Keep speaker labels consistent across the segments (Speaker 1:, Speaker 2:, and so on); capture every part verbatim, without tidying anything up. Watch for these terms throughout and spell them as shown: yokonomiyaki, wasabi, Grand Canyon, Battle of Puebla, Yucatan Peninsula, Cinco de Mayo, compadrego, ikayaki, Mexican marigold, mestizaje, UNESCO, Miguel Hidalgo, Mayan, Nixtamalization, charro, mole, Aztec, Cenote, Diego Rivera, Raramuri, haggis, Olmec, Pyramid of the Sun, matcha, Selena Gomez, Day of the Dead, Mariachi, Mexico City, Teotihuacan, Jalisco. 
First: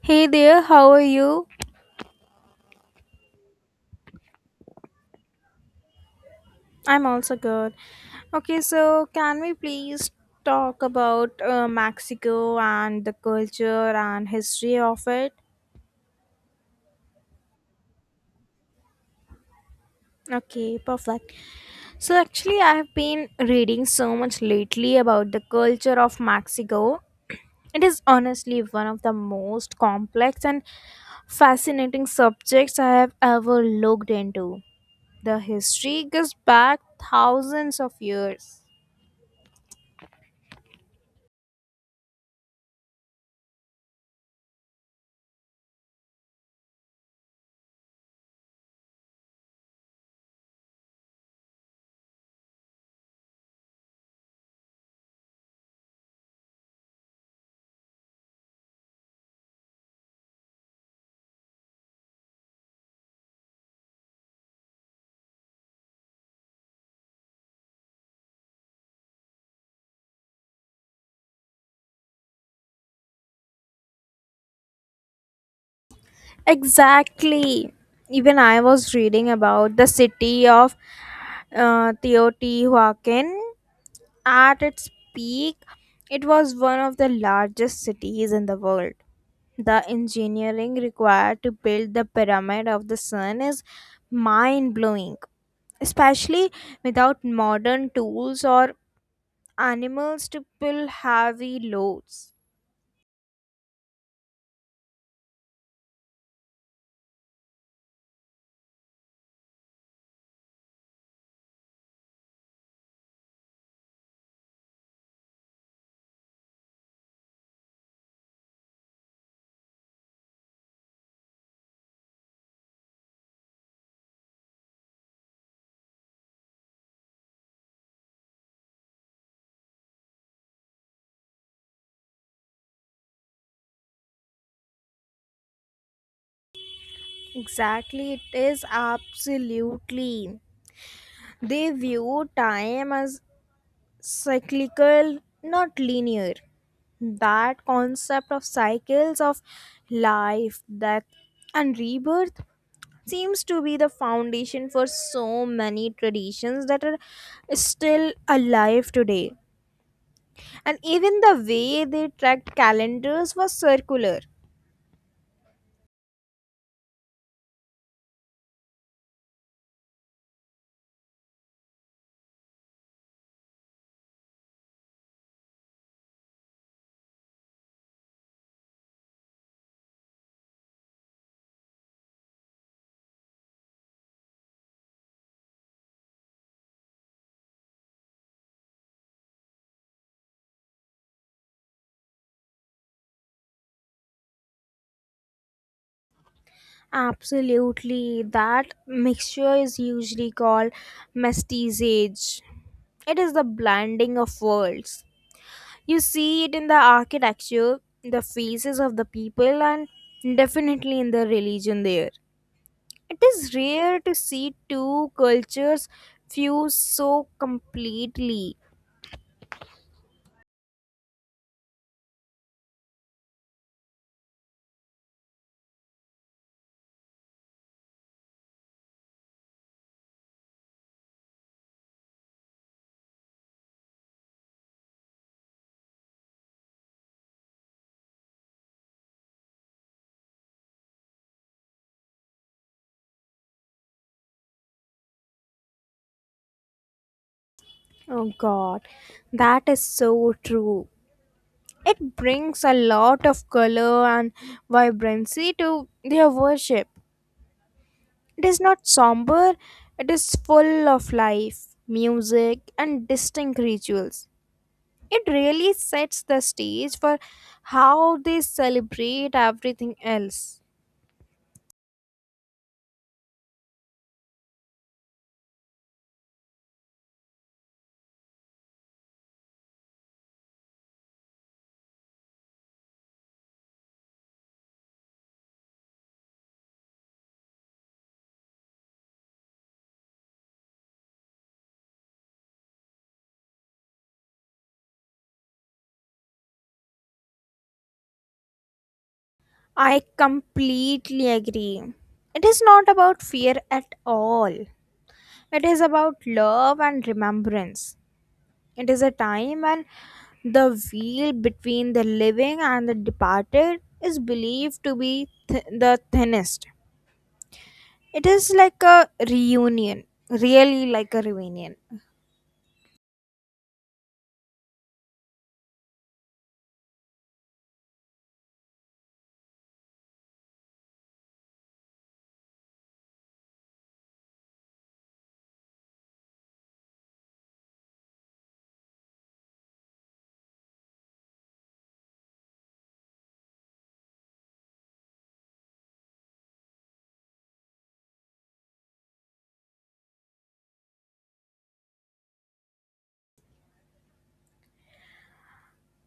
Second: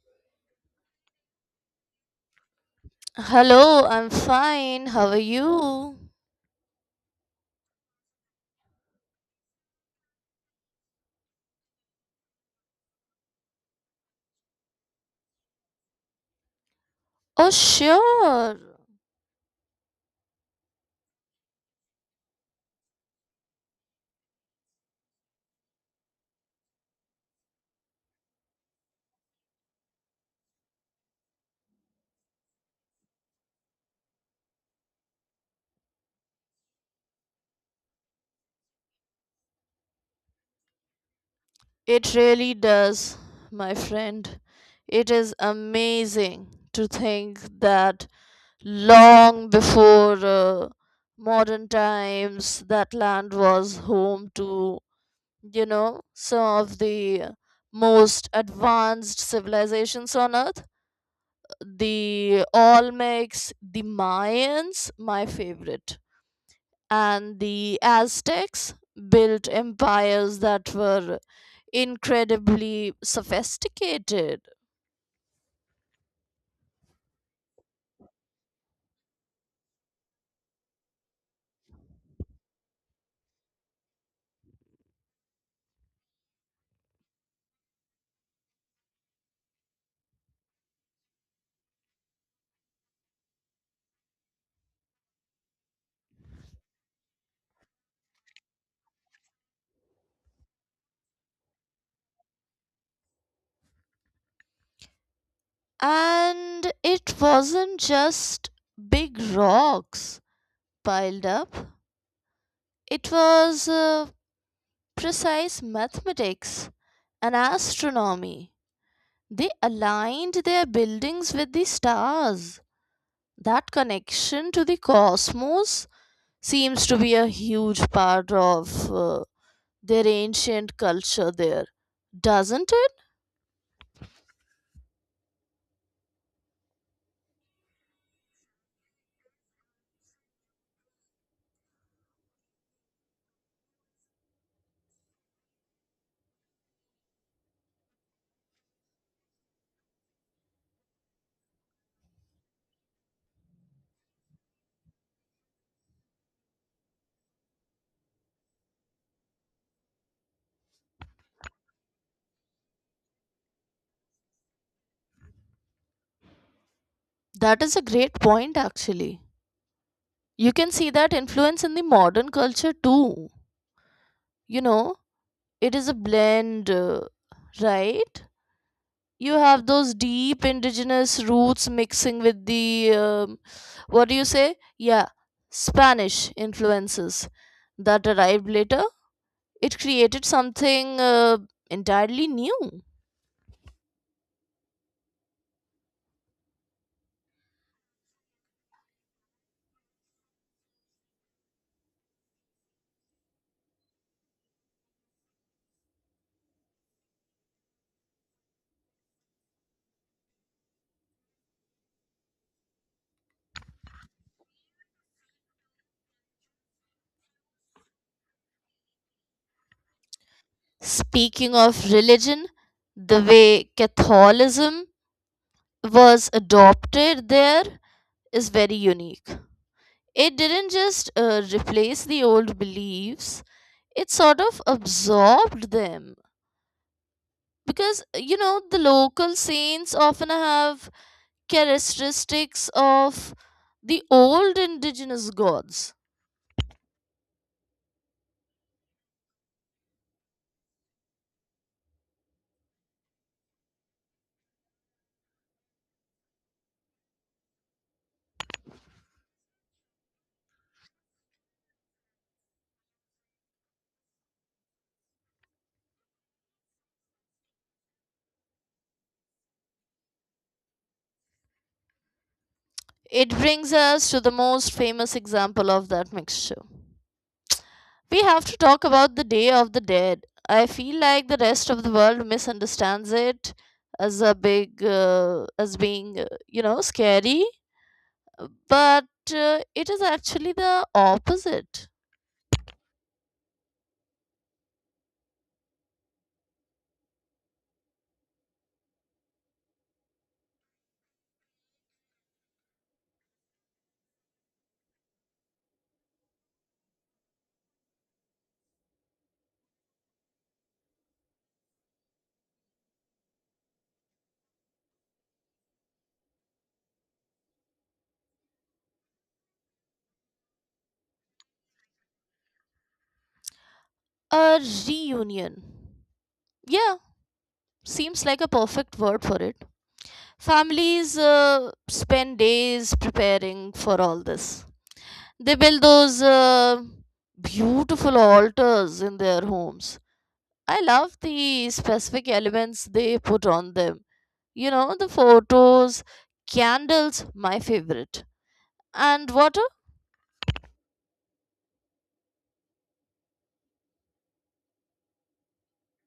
Speaker 1: Hey there, how are you?
Speaker 2: Hello, I'm fine. How are you?
Speaker 1: I'm also good. Okay, so can we please talk about uh, Mexico and the culture and history of it?
Speaker 2: Oh, sure.
Speaker 1: Okay, perfect. So actually, I've been reading so much lately about the culture of Mexico. It is honestly one of the most complex and fascinating subjects I have ever looked into. The history goes back thousands of years.
Speaker 2: It really does, my friend. It is amazing to think that long before uh, modern times, that land was home to, you know, some of the most advanced civilizations on earth. The Olmecs, the Mayans, my favorite, and the Aztecs built empires that were incredibly sophisticated.
Speaker 1: Exactly. Even I was reading about the city of uh, Teotihuacan. At its peak, it was one of the largest cities in the world. The engineering required to build the Pyramid of the Sun is mind blowing, especially without modern tools or animals to pull heavy loads.
Speaker 2: And it wasn't just big rocks piled up, it was uh, precise mathematics and astronomy. They aligned their buildings with the stars. That connection to the cosmos seems to be a huge part of uh, their ancient culture there, doesn't it?
Speaker 1: Exactly, it is absolutely. They view time as cyclical, not linear. That concept of cycles of life, death, and rebirth seems to be the foundation for so many traditions that are still alive today. And even the way they tracked calendars was circular.
Speaker 2: That is a great point, actually. You can see that influence in the modern culture too. You know, it is a blend, uh, right? You have those deep indigenous roots mixing with the um, what do you say, yeah, spanish influences that arrived later. It created something uh, entirely new.
Speaker 1: Absolutely, that mixture is usually called mestiizage. It is the blending of worlds. You see it in the architecture, the faces of the people, and definitely in the religion there. It is rare to see two cultures fuse so completely.
Speaker 2: Speaking of religion, the way catholicism was adopted there is very unique. It didn't just uh, replace the old beliefs, it sort of absorbed them, because uh, you know, the local saints often have characteristics of the old indigenous gods.
Speaker 1: Oh god, that is so true. It brings a lot of color and vibrancy to their worship. It is not somber, it is full of life, music, and distinct rituals. It really sets the stage for how they celebrate everything else.
Speaker 2: It brings us to the most famous example of that mixture. We have to talk about the day of the dead. I feel like the rest of the world misunderstands it as a big uh, as being uh, you know, scary, uh, but uh, it is actually the opposite.
Speaker 1: I completely agree. It is not about fear at all. It is about love and remembrance. It is a time when the veil between the living and the departed is believed to be th- the thinnest. It is like a reunion, really like a reunion.
Speaker 2: A reunion, yeah. Seems like a perfect word for it. Families uh, spend days preparing for all this. They build those uh, beautiful altars in their homes. I love the specific elements they put on them. You know, the photos, candles, my favorite, and water.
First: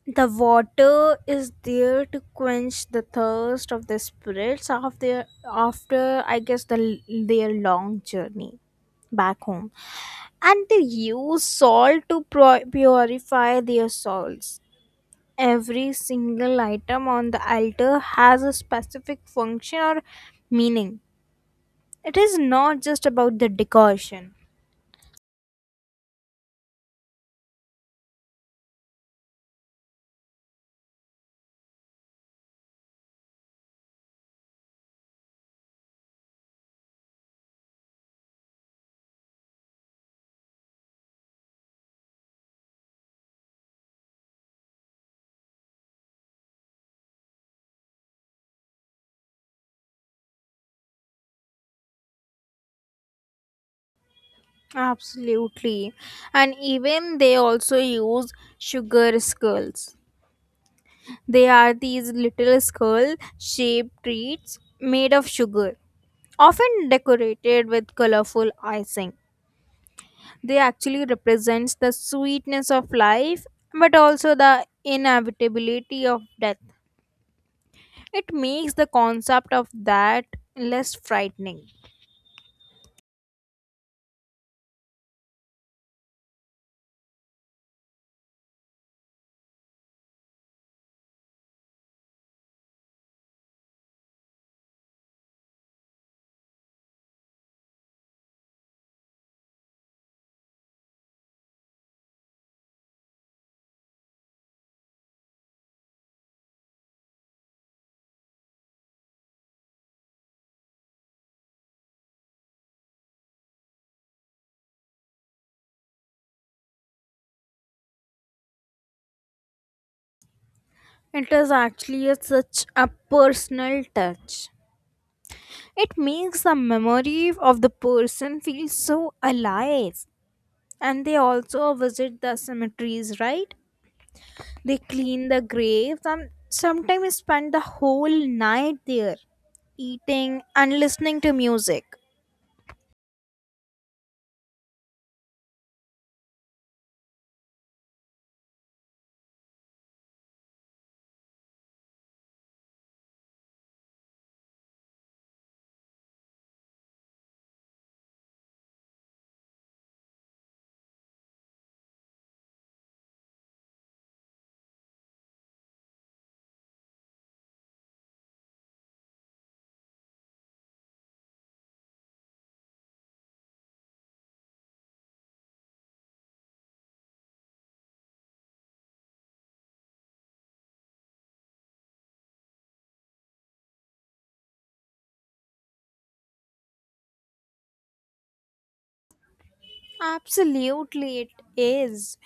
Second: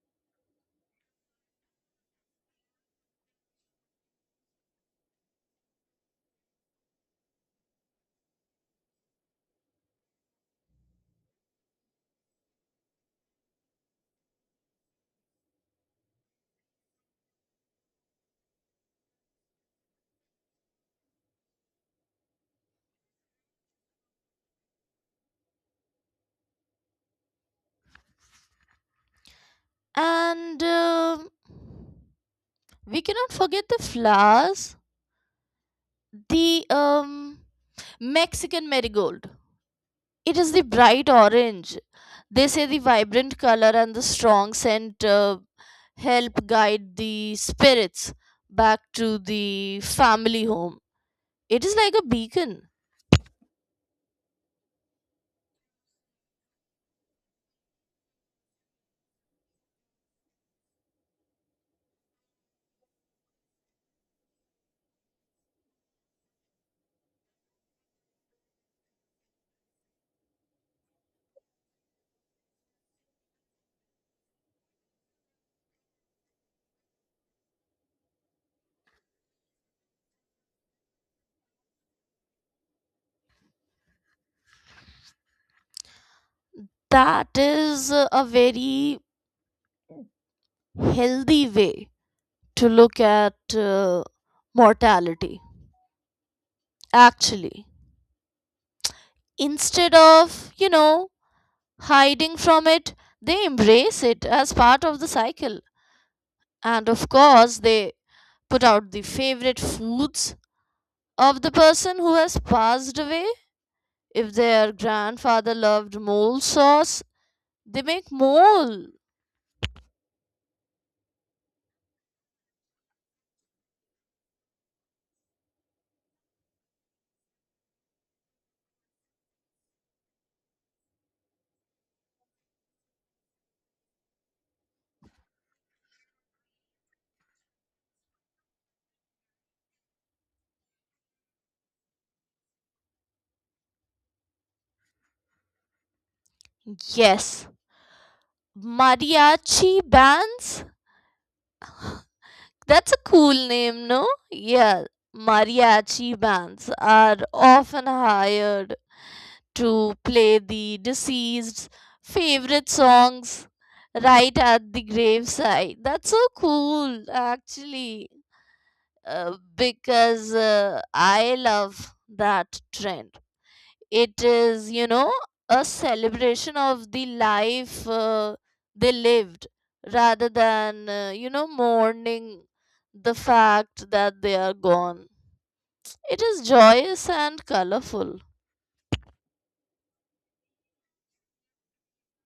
Speaker 1: The water is there to quench the thirst of the spirits after after I guess the, their long journey back home. And they use salt to pro- purify their souls. Every single item on the altar has a specific function or meaning. It is not just about the decoration.
Speaker 2: And um we cannot forget the flowers, the um, Mexican marigold. It is the bright orange. They say the vibrant color and the strong scent uh, help guide the spirits back to the family home. It is like a beacon.
Speaker 1: Absolutely. And even they also use sugar skulls. They are these little skull shaped treats made of sugar, often decorated with colorful icing. They actually represents the sweetness of life but also the inevitability of death. It makes the concept of that less frightening.
Speaker 2: That is uh, a very healthy way to look at uh, mortality, actually. Instead of, you know, hiding from it, they embrace it as part of the cycle. And of course, they put out the favorite foods of the person who has passed away. If their grandfather loved mole sauce, they make mole.
Speaker 1: It is actually a, such a personal touch. It makes the memory of the person feel so alive. And they also visit the cemeteries, right? They clean the graves and sometimes spend the whole night there, eating and listening to music.
Speaker 2: Yes. Mariachi bands? That's a cool name, no? Yeah. Mariachi bands are often hired to play the deceased's favorite songs right at the graveside. That's so cool, actually. Uh, because uh, I love that trend. It is, you know, a celebration of the life uh, they lived rather than, uh, you know, mourning the fact that they are gone. It is joyous and colorful.
Speaker 1: Absolutely, it is.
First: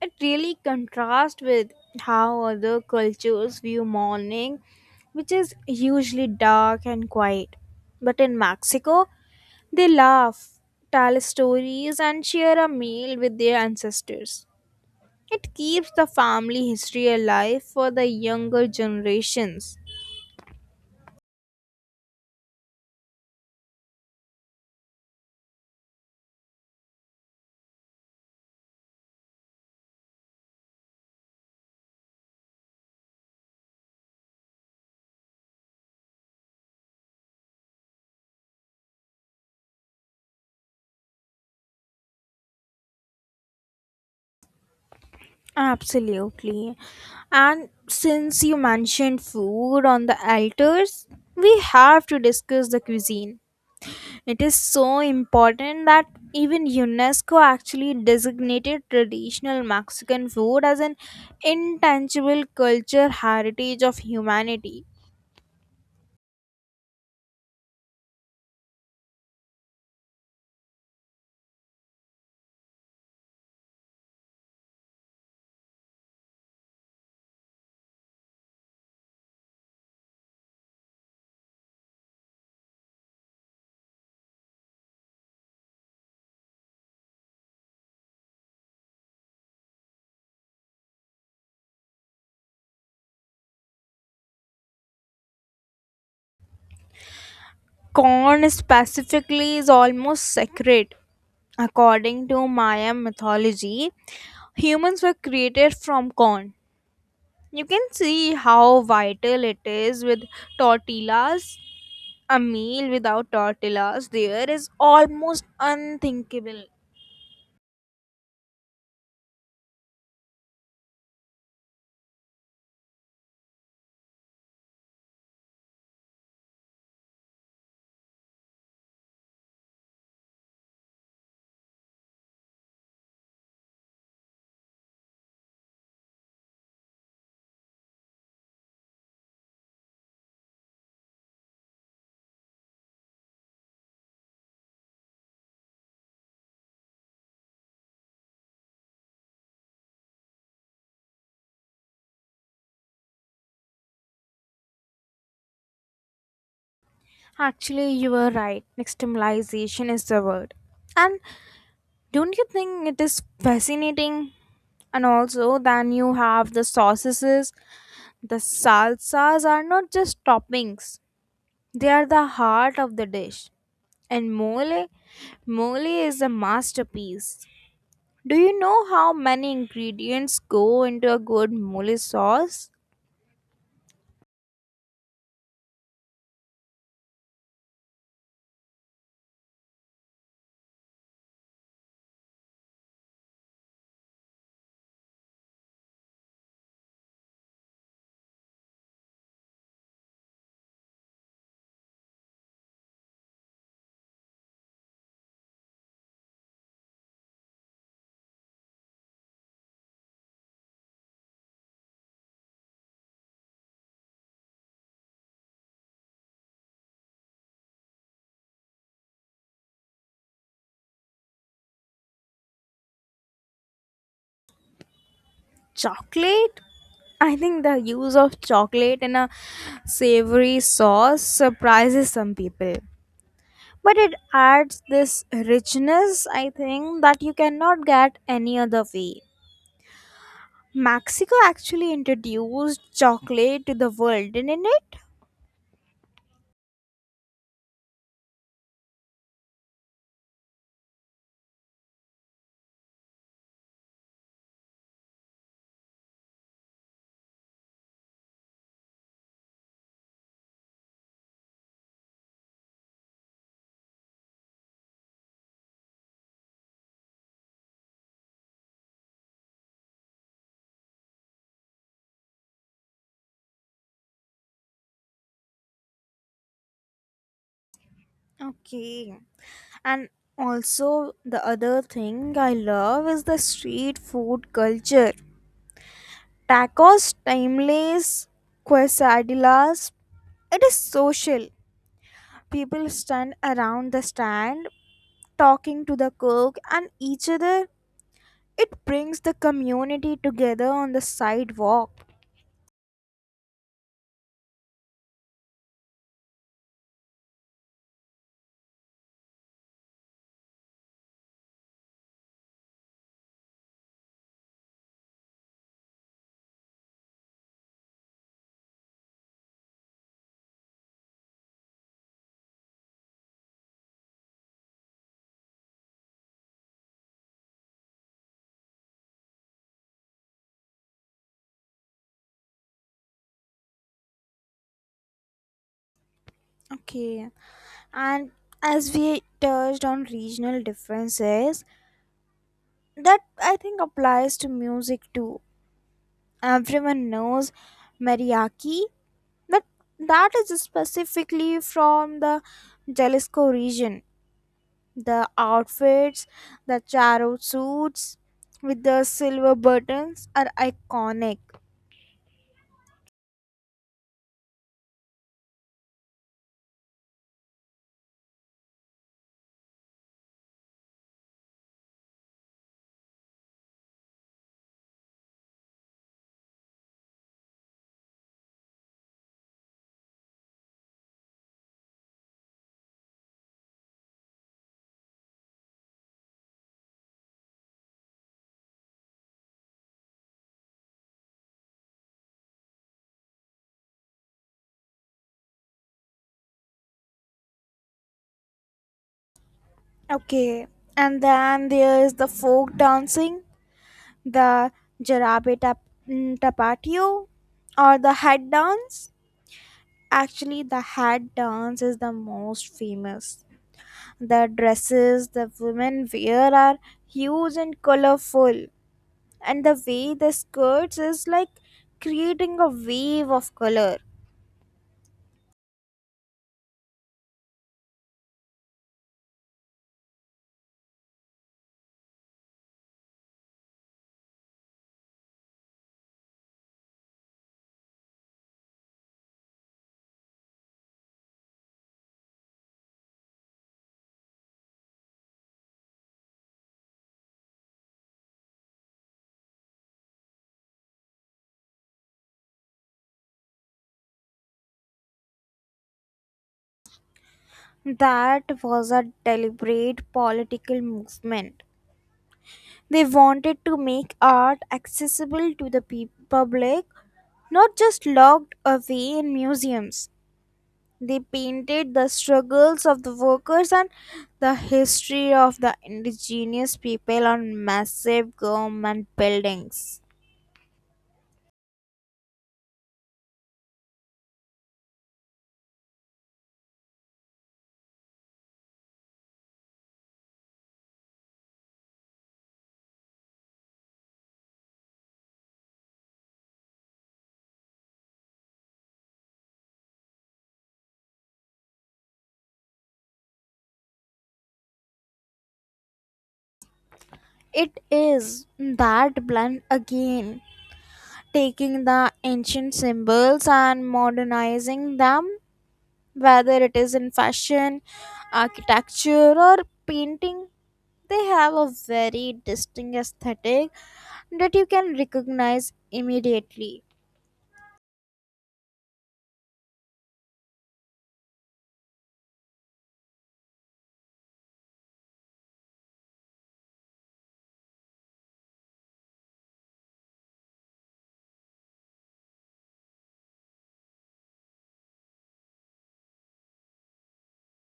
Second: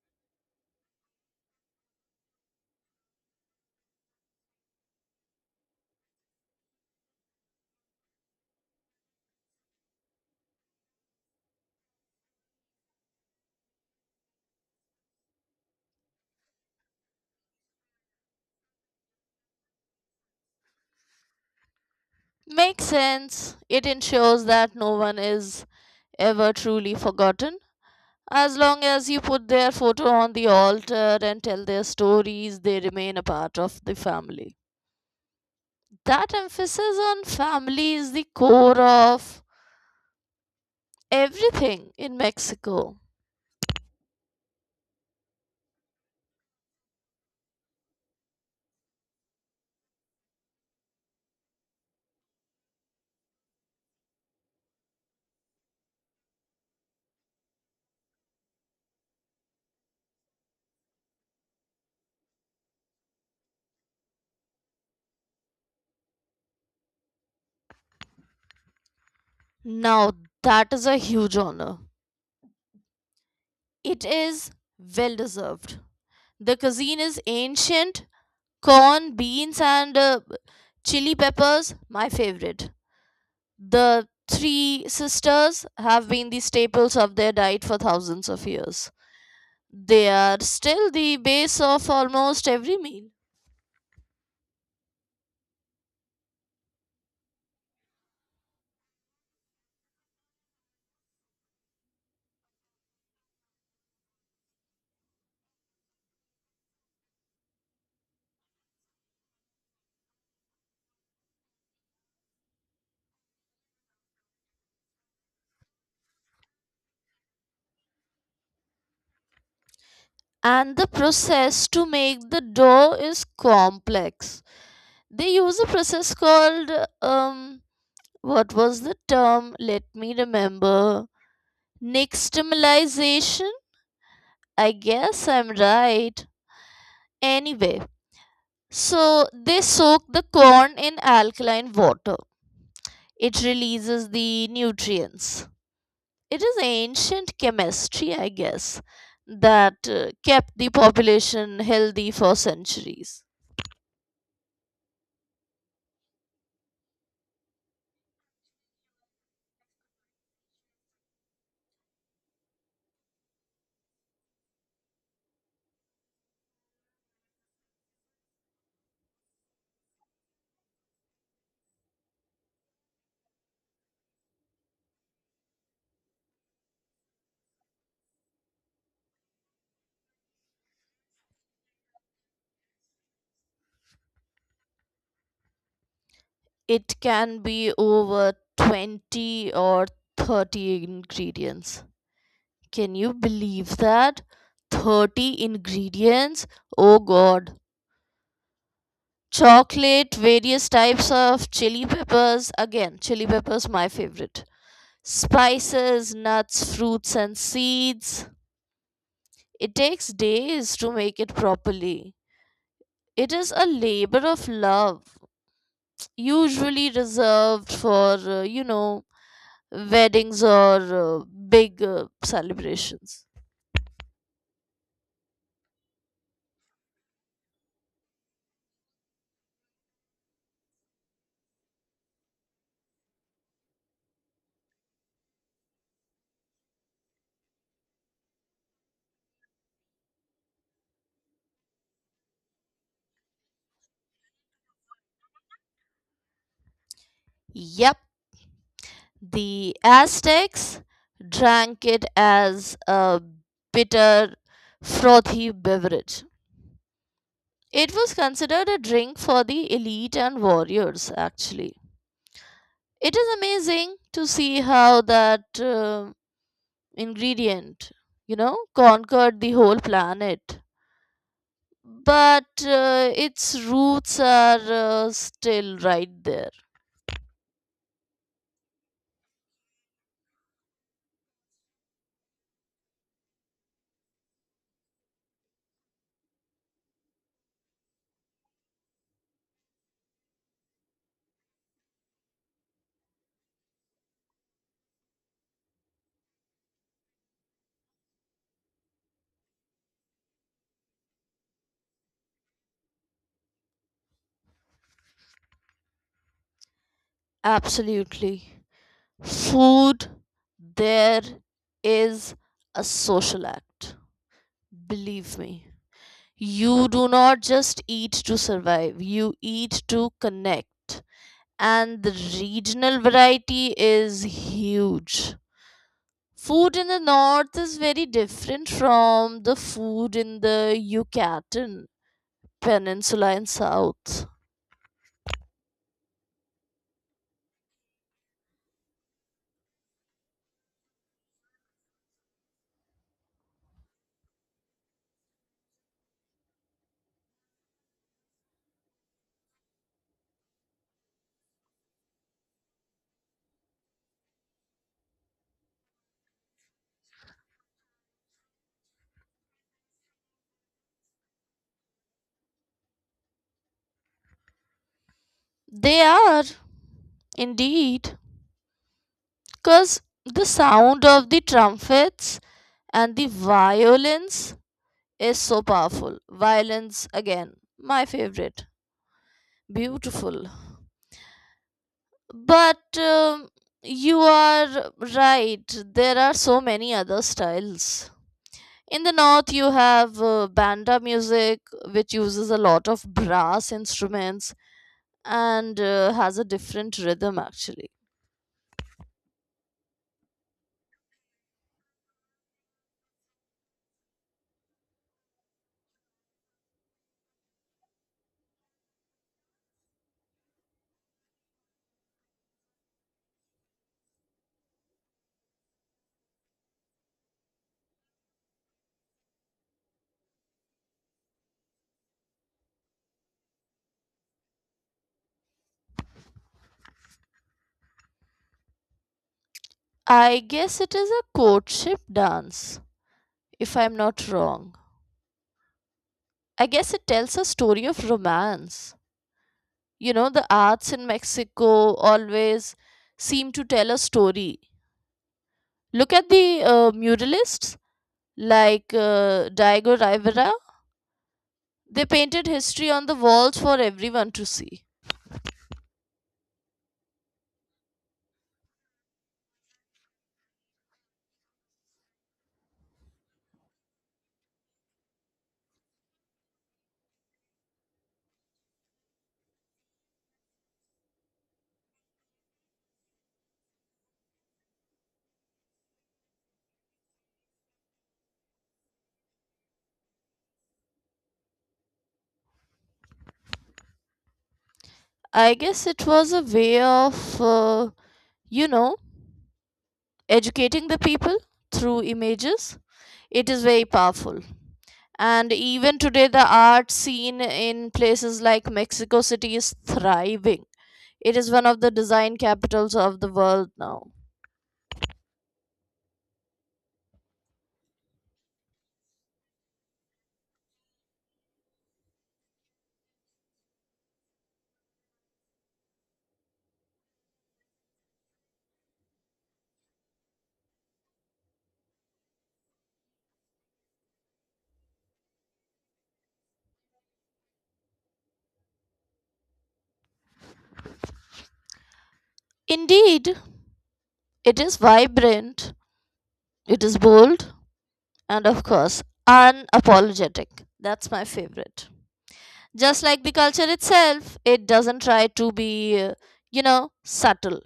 Speaker 1: It really contrasts with how other cultures view mourning, which is usually dark and quiet. But in Mexico, they laugh, tell stories, and share a meal with their ancestors. It keeps the family history alive for the younger generations.
Speaker 2: Makes sense. It ensures that no one is ever truly forgotten. As long as you put their photo on the altar and tell their stories, they remain a part of the family. That emphasis on family is the core of everything in Mexico.
Speaker 1: Absolutely. And since you mentioned food on the altars, we have to discuss the cuisine. It is so important that even UNESCO actually designated traditional Mexican food as an intangible culture heritage of humanity.
Speaker 2: Now, that is a huge honor. It is well deserved. The cuisine is ancient: corn, beans, and uh, chili peppers, my favorite. The three sisters have been the staples of their diet for thousands of years. They are still the base of almost every meal.
Speaker 1: Corn specifically is almost sacred. According to Maya mythology, humans were created from corn. You can see how vital it is with tortillas. A meal without tortillas there is almost unthinkable.
Speaker 2: And the process to make the dough is complex. They use a process called um what was the term? Let me remember. Nixtamalization. I guess I'm right. Anyway, so they soak the corn in alkaline water. It releases the nutrients. It is ancient chemistry, I guess, that uh, kept the population healthy for centuries.
Speaker 1: Actually, you were right. Maximalization is the word. And don't you think it is fascinating? And also, then you have the sauces. The salsas are not just toppings, they are the heart of the dish. And mole, mole is a masterpiece. Do you know how many ingredients go into a good mole sauce?
Speaker 2: It can be over twenty or thirty ingredients. Can you believe that? thirty ingredients? Oh god. Chocolate, various types of chili peppers. Again, chili peppers, my favorite. Spices, nuts, fruits, and seeds. It takes days to make it properly. It is a labor of love, usually reserved for, uh, you know, weddings or uh, big uh, celebrations.
Speaker 1: Chocolate? I think the use of chocolate in a savory sauce surprises some people. But it adds this richness, I think, that you cannot get any other way. Mexico actually introduced chocolate to the world, didn't it?
Speaker 2: Yep, the Aztecs drank it as a bitter, frothy beverage. It was considered a drink for the elite and warriors, actually. It is amazing to see how that uh, ingredient, you know, conquered the whole planet. But uh, its roots are uh, still right there.
Speaker 1: Okay. And also, the other thing I love is the street food culture. Tacos, timeless quesadillas. It is social. People stand around the stand, talking to the cook and each other. It brings the community together on the sidewalk.
Speaker 2: Absolutely. Food there is a social act. Believe me. You do not just eat to survive, you eat to connect. And the regional variety is huge. Food in the north is very different from the food in the Yucatan Peninsula in south.
Speaker 1: Okay, and as we touched on regional differences, that I think applies to music too. Everyone knows mariachi, but that is specifically from the Jalisco region. The outfits, the charro suits with the silver buttons are iconic.
Speaker 2: They are indeed, because the sound of the trumpets and the violins is so powerful. Violence, again, my favorite. Beautiful. But um, you are right, there are so many other styles. In the north, you have uh, banda music, which uses a lot of brass instruments and uh, has a different rhythm actually.
Speaker 1: Okay, and then there is the folk dancing, the jarabe tap- mm, tapatio, or the hat dance. Actually, the hat dance is the most famous. The dresses the women wear are huge and colorful, and the way the skirts is like creating a wave of color.
Speaker 2: I guess it is a courtship dance, if I'm not wrong. I guess it tells a story of romance. You know, the arts in Mexico always seem to tell a story. Look at the uh, muralists like uh, Diego Rivera. They painted history on the walls for everyone to see.
Speaker 1: That was a deliberate political movement. They wanted to make art accessible to the pe- public, not just locked away in museums. They painted the struggles of the workers and the history of the indigenous people on massive government buildings.
Speaker 2: I guess it was a way of, uh, you know, educating the people through images. It is very powerful. And even today, the art scene in places like Mexico City is thriving. It is one of the design capitals of the world now.
Speaker 1: It is that blend again, taking the ancient symbols and modernizing them whether it is in fashion, architecture, or painting. They have a very distinct aesthetic that you can recognize immediately.
Speaker 2: Indeed, it is vibrant, it is bold, and of course, unapologetic. That's my favorite. Just like the culture itself, it doesn't try to be, uh, you know, subtle.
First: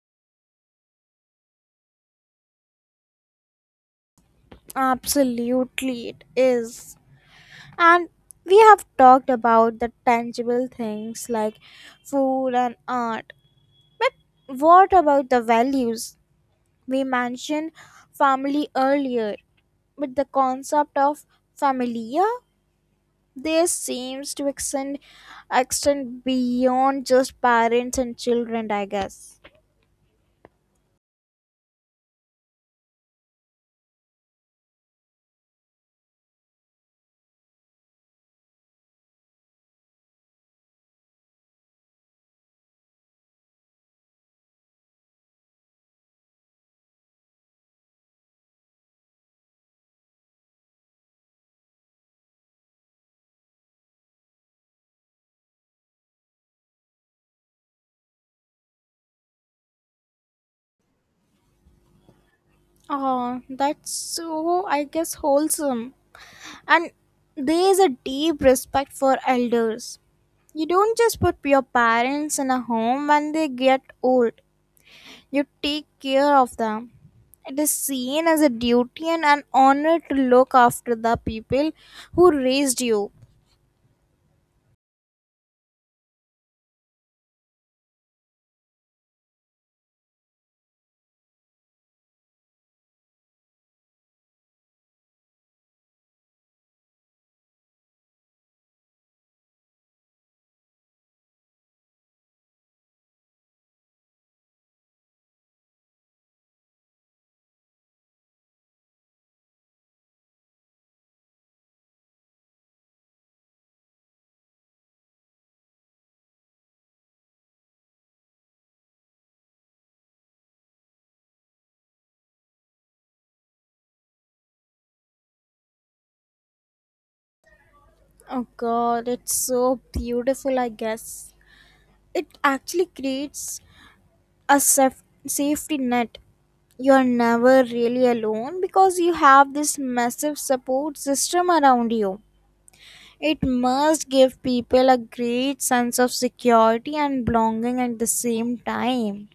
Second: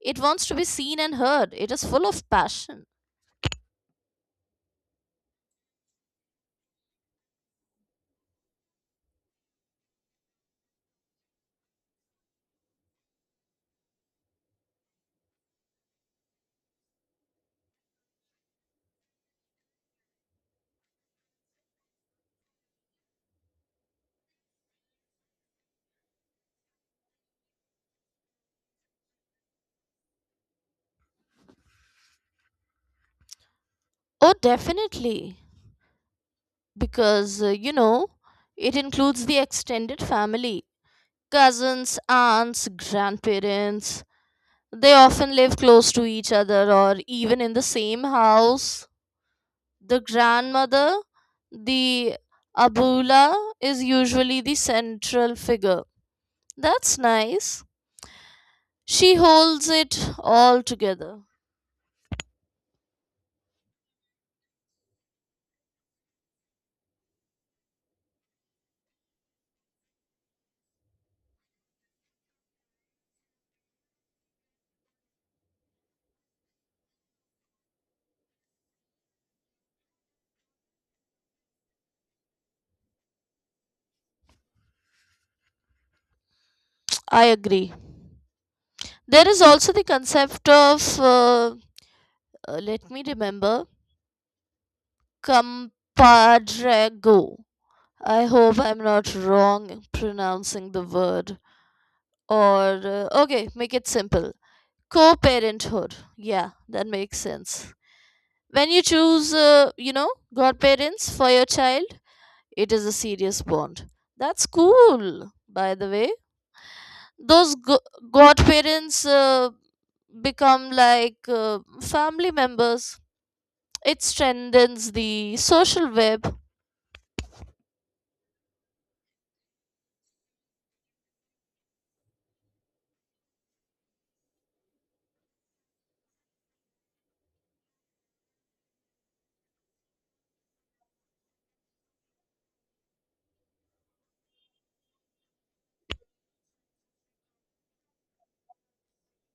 Speaker 2: It wants to be seen and heard. It is full of passion.
Speaker 1: Absolutely, it is. And we have talked about the tangible things like food and art. But what about the values? We mentioned family earlier, but the concept of familia. This seems to extend extend beyond just parents and children, I guess.
Speaker 2: Oh, definitely. Because, uh, you know, it includes the extended family: cousins, aunts, grandparents. They often live close to each other or even in the same house. The grandmother, the abula, is usually the central figure. That's nice. She holds it all together.
Speaker 1: Oh, that's so, I guess, wholesome. And there is a deep respect for elders. You don't just put your parents in a home when they get old, you take care of them. It is seen as a duty and an honor to look after the people who raised you.
Speaker 2: I agree. There is also the concept of, uh, uh, let me remember, compadrego. I hope I'm not wrong pronouncing the word. Or, uh, okay, make it simple. Co parenthood. Yeah, that makes sense. When you choose, uh, you know, godparents for your child, it is a serious bond. That's cool, by the way. Those go- godparents uh, become like uh, family members. It strengthens the social web.
Speaker 1: Oh god, it's so beautiful, I guess. It actually creates a saf- safety net. You're never really alone because you have this massive support system around you. It must give people a great sense of security and belonging at the same time.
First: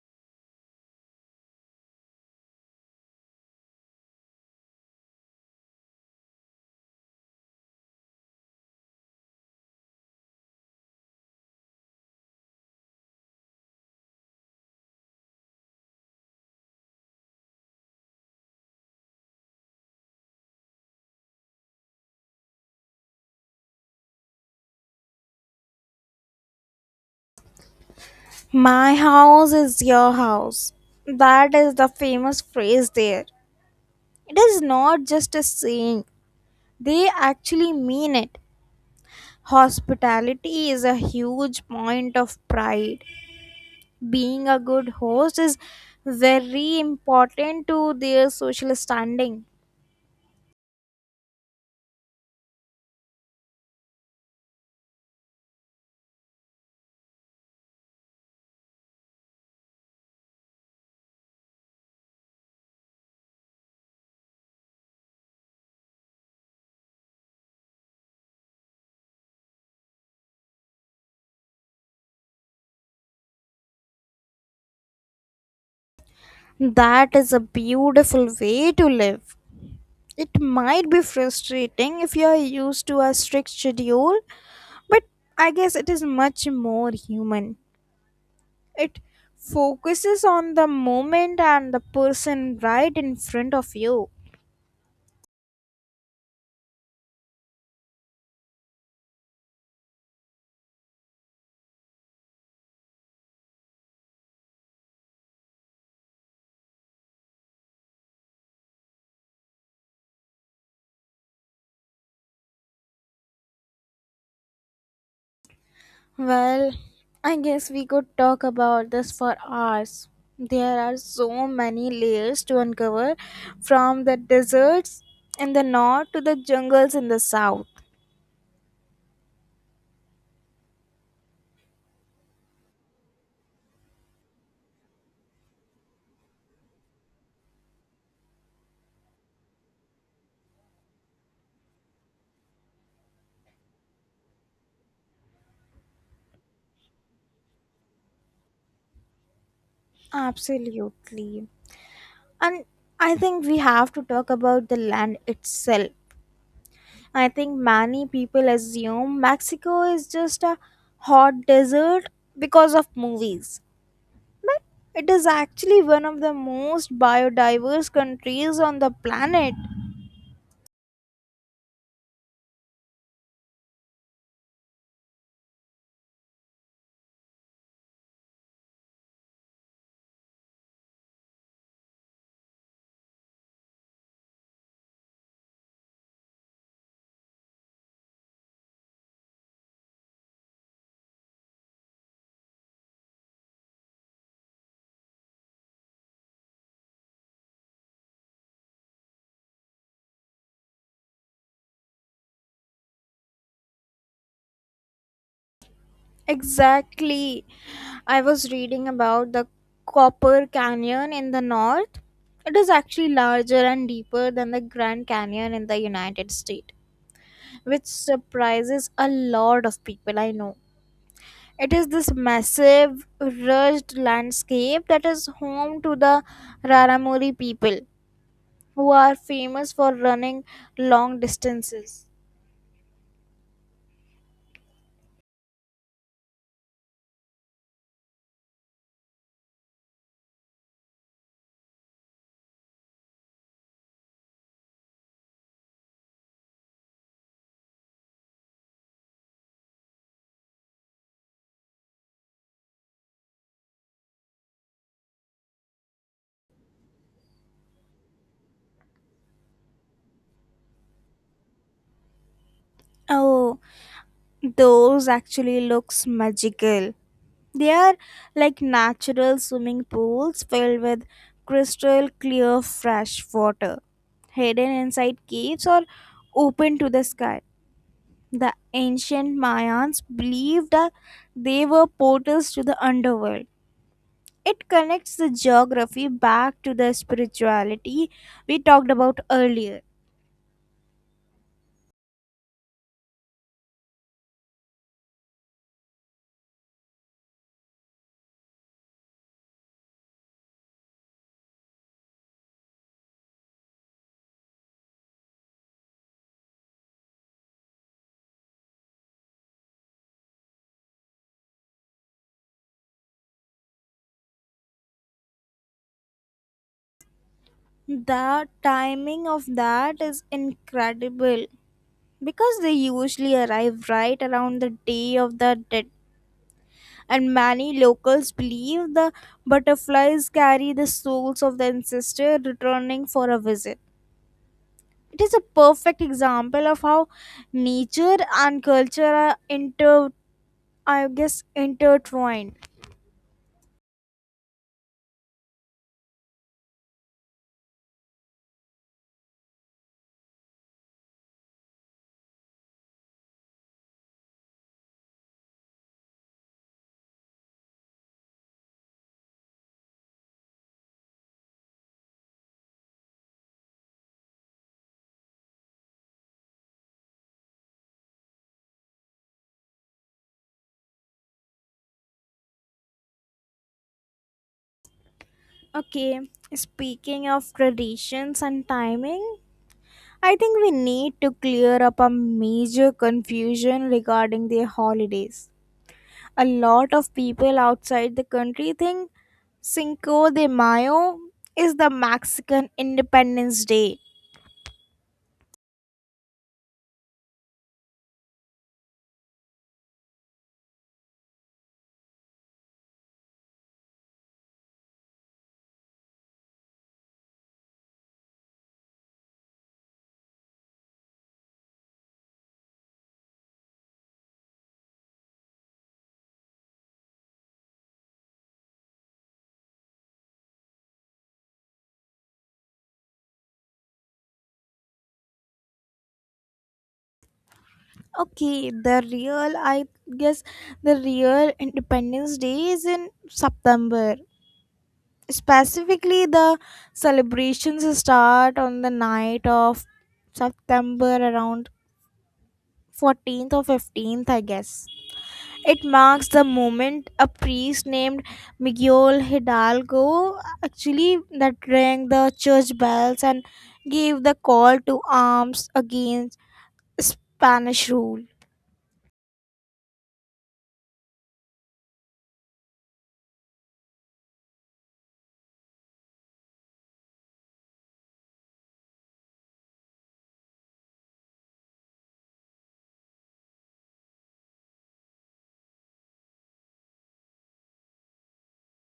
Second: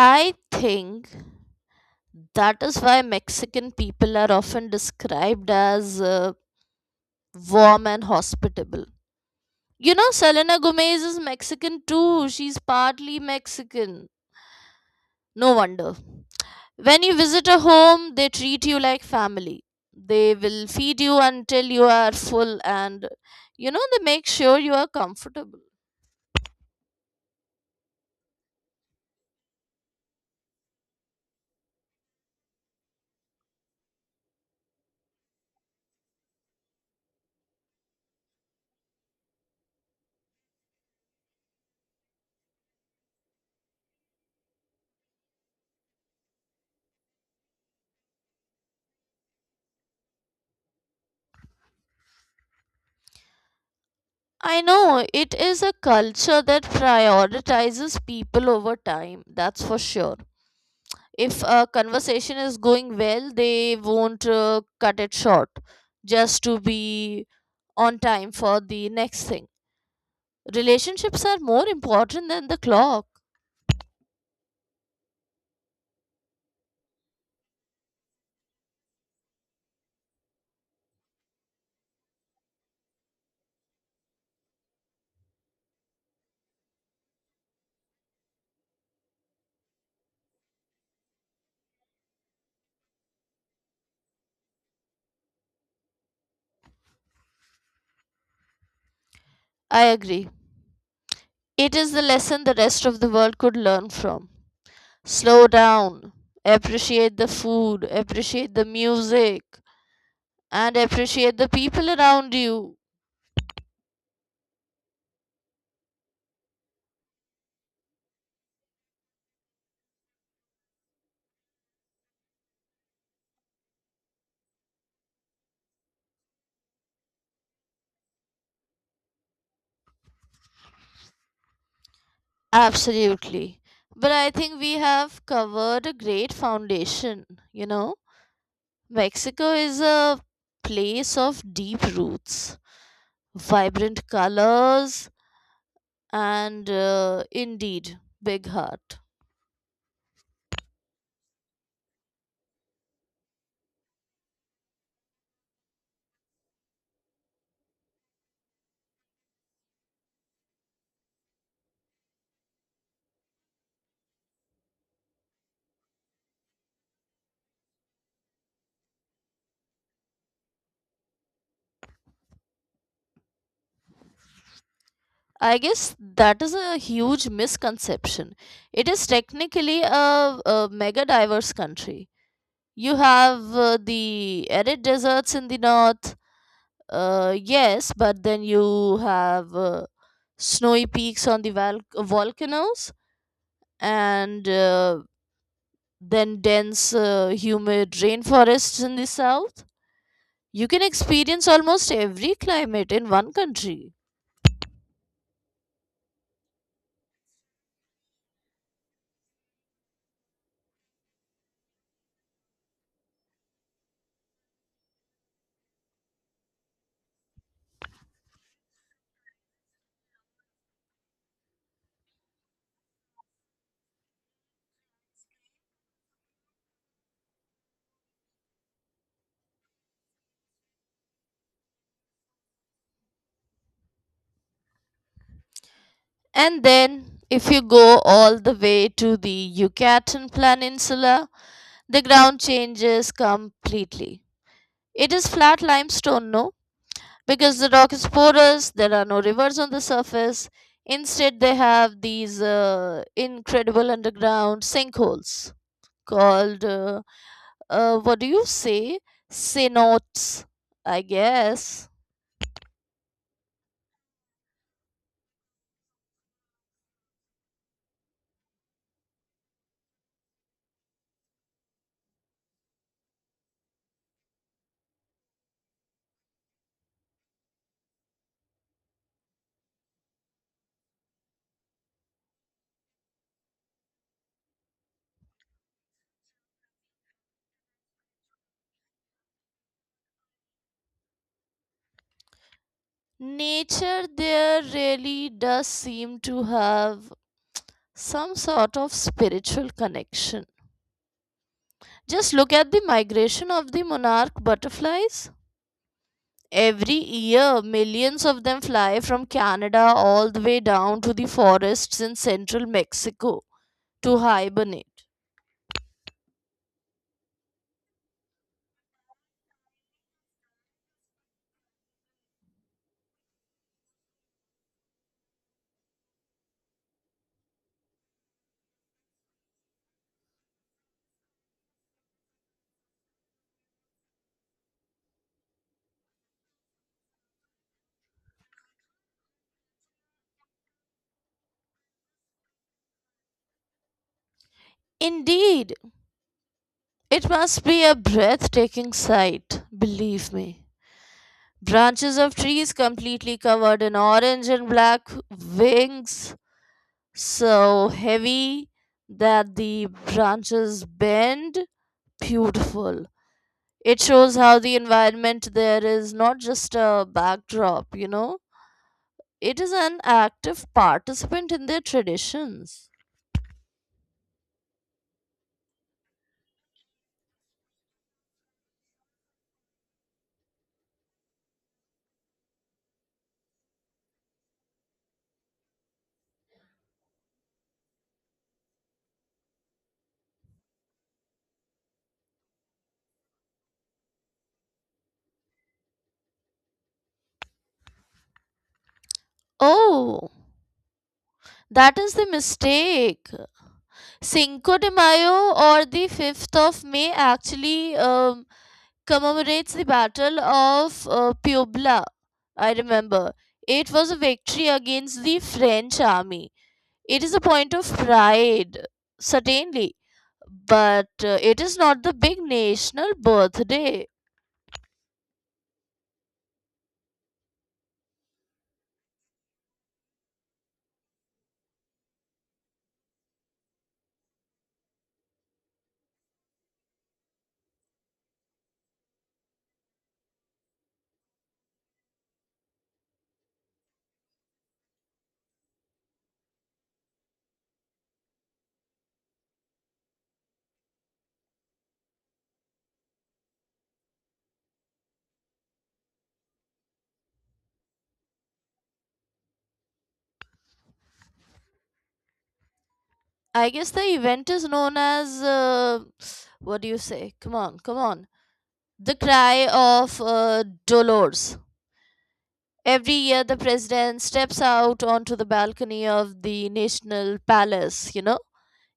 Speaker 2: I think that is why Mexican people are often described as uh, warm and hospitable. You know, Selena Gomez is Mexican too. She's partly Mexican. No wonder. When you visit a home, they treat you like family. They will feed you until you are full and, you know, they make sure you are comfortable.
Speaker 1: My house is your house. That is the famous phrase there. It is not just a saying, they actually mean it. Hospitality is a huge point of pride. Being a good host is very important to their social standing.
Speaker 2: I know it is a culture that prioritizes people over time, that's for sure. If a conversation is going well, they won't uh, cut it short just to be on time for the next thing. Relationships are more important than the clock.
Speaker 1: That is a beautiful way to live. It might be frustrating if you are used to a strict schedule, but I guess it is much more human. It focuses on the moment and the person right in front of you.
Speaker 2: I agree. It is the lesson the rest of the world could learn from. Slow down, appreciate the food, appreciate the music, and appreciate the people around you.
Speaker 1: Well, I guess we could talk about this for hours. There are so many layers to uncover from the deserts in the north to the jungles in the south.
Speaker 2: Absolutely. But I think we have covered a great foundation, you know. Mexico is a place of deep roots, vibrant colors, and uh, indeed, big heart.
Speaker 1: Absolutely. And I think we have to talk about the land itself. I think many people assume Mexico is just a hot desert because of movies. But it is actually one of the most biodiverse countries on the planet.
Speaker 2: I guess that is a huge misconception. It is technically a, a mega diverse country. You have uh, the arid deserts in the north, uh, yes, but then you have uh, snowy peaks on the val- volcanoes, and uh, then dense, uh, humid rainforests in the south. You can experience almost every climate in one country.
Speaker 1: Exactly. I was reading about the Copper Canyon in the north. It is actually larger and deeper than the Grand Canyon in the United States, which surprises a lot of people I know. It is this massive, rugged landscape that is home to the Raramuri people, who are famous for running long distances.
Speaker 2: And then, if you go all the way to the Yucatan Peninsula, the ground changes completely. It is flat limestone, no? Because the rock is porous, there are no rivers on the surface. Instead, they have these uh, incredible underground sinkholes called, uh, uh, what do you say? Cenotes, I guess.
Speaker 1: Oh, those actually looks magical. They are like natural swimming pools filled with crystal clear fresh water, hidden inside caves or open to the sky. The ancient Mayans believed that they were portals to the underworld. It connects the geography back to the spirituality we talked about earlier.
Speaker 2: Nature there really does seem to have some sort of spiritual connection. Just look at the migration of the monarch butterflies. Every year, millions of them fly from Canada all the way down to the forests in central Mexico to hibernate.
Speaker 1: The timing of that is incredible because they usually arrive right around the day of the dead and many locals believe the butterflies carry the souls of the ancestor returning for a visit. It is a perfect example of how nature and culture are inter, I guess, intertwined.
Speaker 2: Indeed, it must be a breathtaking sight, believe me. Branches of trees completely covered in orange and black wings, so heavy that the branches bend. Beautiful. It shows how the environment there is not just a backdrop, you know, it is an active participant in their traditions.
Speaker 1: Okay, speaking of traditions and timing, I think we need to clear up a major confusion regarding their holidays. A lot of people outside the country think Cinco de Mayo is the Mexican Independence Day.
Speaker 2: Oh, that is the mistake. Cinco de Mayo, or the fifth of May, actually um, commemorates the Battle of uh, Puebla. I remember. It was a victory against the French army. It is a point of pride, certainly. But uh, it is not the big national birthday.
Speaker 1: Okay, the real, I guess, the real Independence Day is in September. Specifically, the celebrations start on the night of September around fourteenth or fifteenth, I guess. It marks the moment a priest named Miguel Hidalgo actually that rang the church bells and gave the call to arms against Spanish rule.
Speaker 2: I guess the event is known as uh, what do you say? Come on, come on. The cry of uh, Dolores. Every year, the president steps out onto the balcony of the national palace, you know,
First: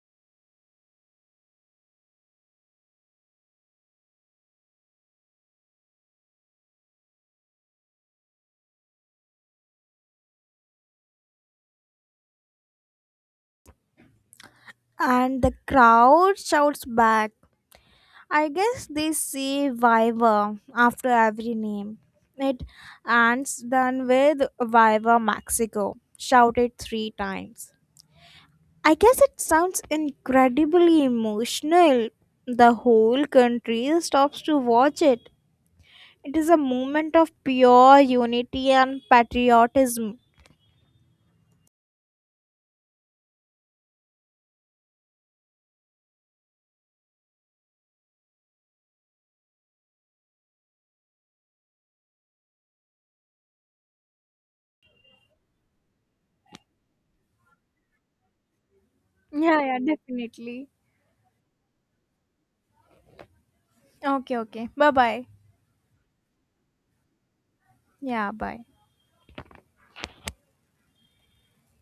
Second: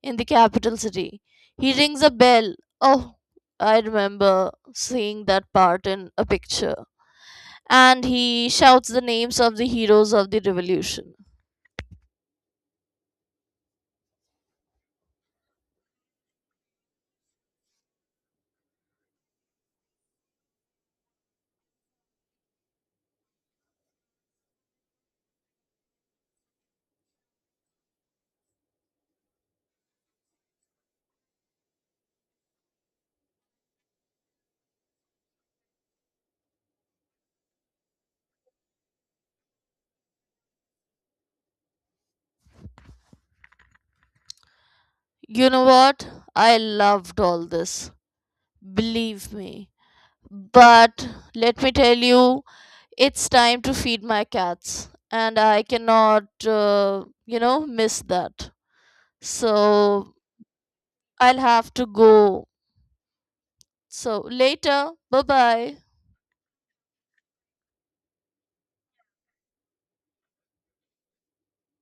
Speaker 2: in the capital city. He rings a bell. Oh, I remember seeing that part in a picture. And he shouts the names of the heroes of the revolution.
Speaker 1: And the crowd shouts back. I guess they say Viva after every name. It ends then with Viva Mexico, shouted three times. I guess it sounds incredibly emotional. The whole country stops to watch it. It is a moment of pure unity and patriotism.
Speaker 2: You know what? I loved all this. Believe me. But let me tell you, it's time to feed my cats. And I cannot, uh, you know, miss that.
Speaker 1: Yeah, yeah,
Speaker 2: So
Speaker 1: definitely.
Speaker 2: I'll have to go. So
Speaker 1: Okay, okay. Bye
Speaker 2: later. Bye
Speaker 1: bye.
Speaker 2: bye.
Speaker 1: Yeah, bye.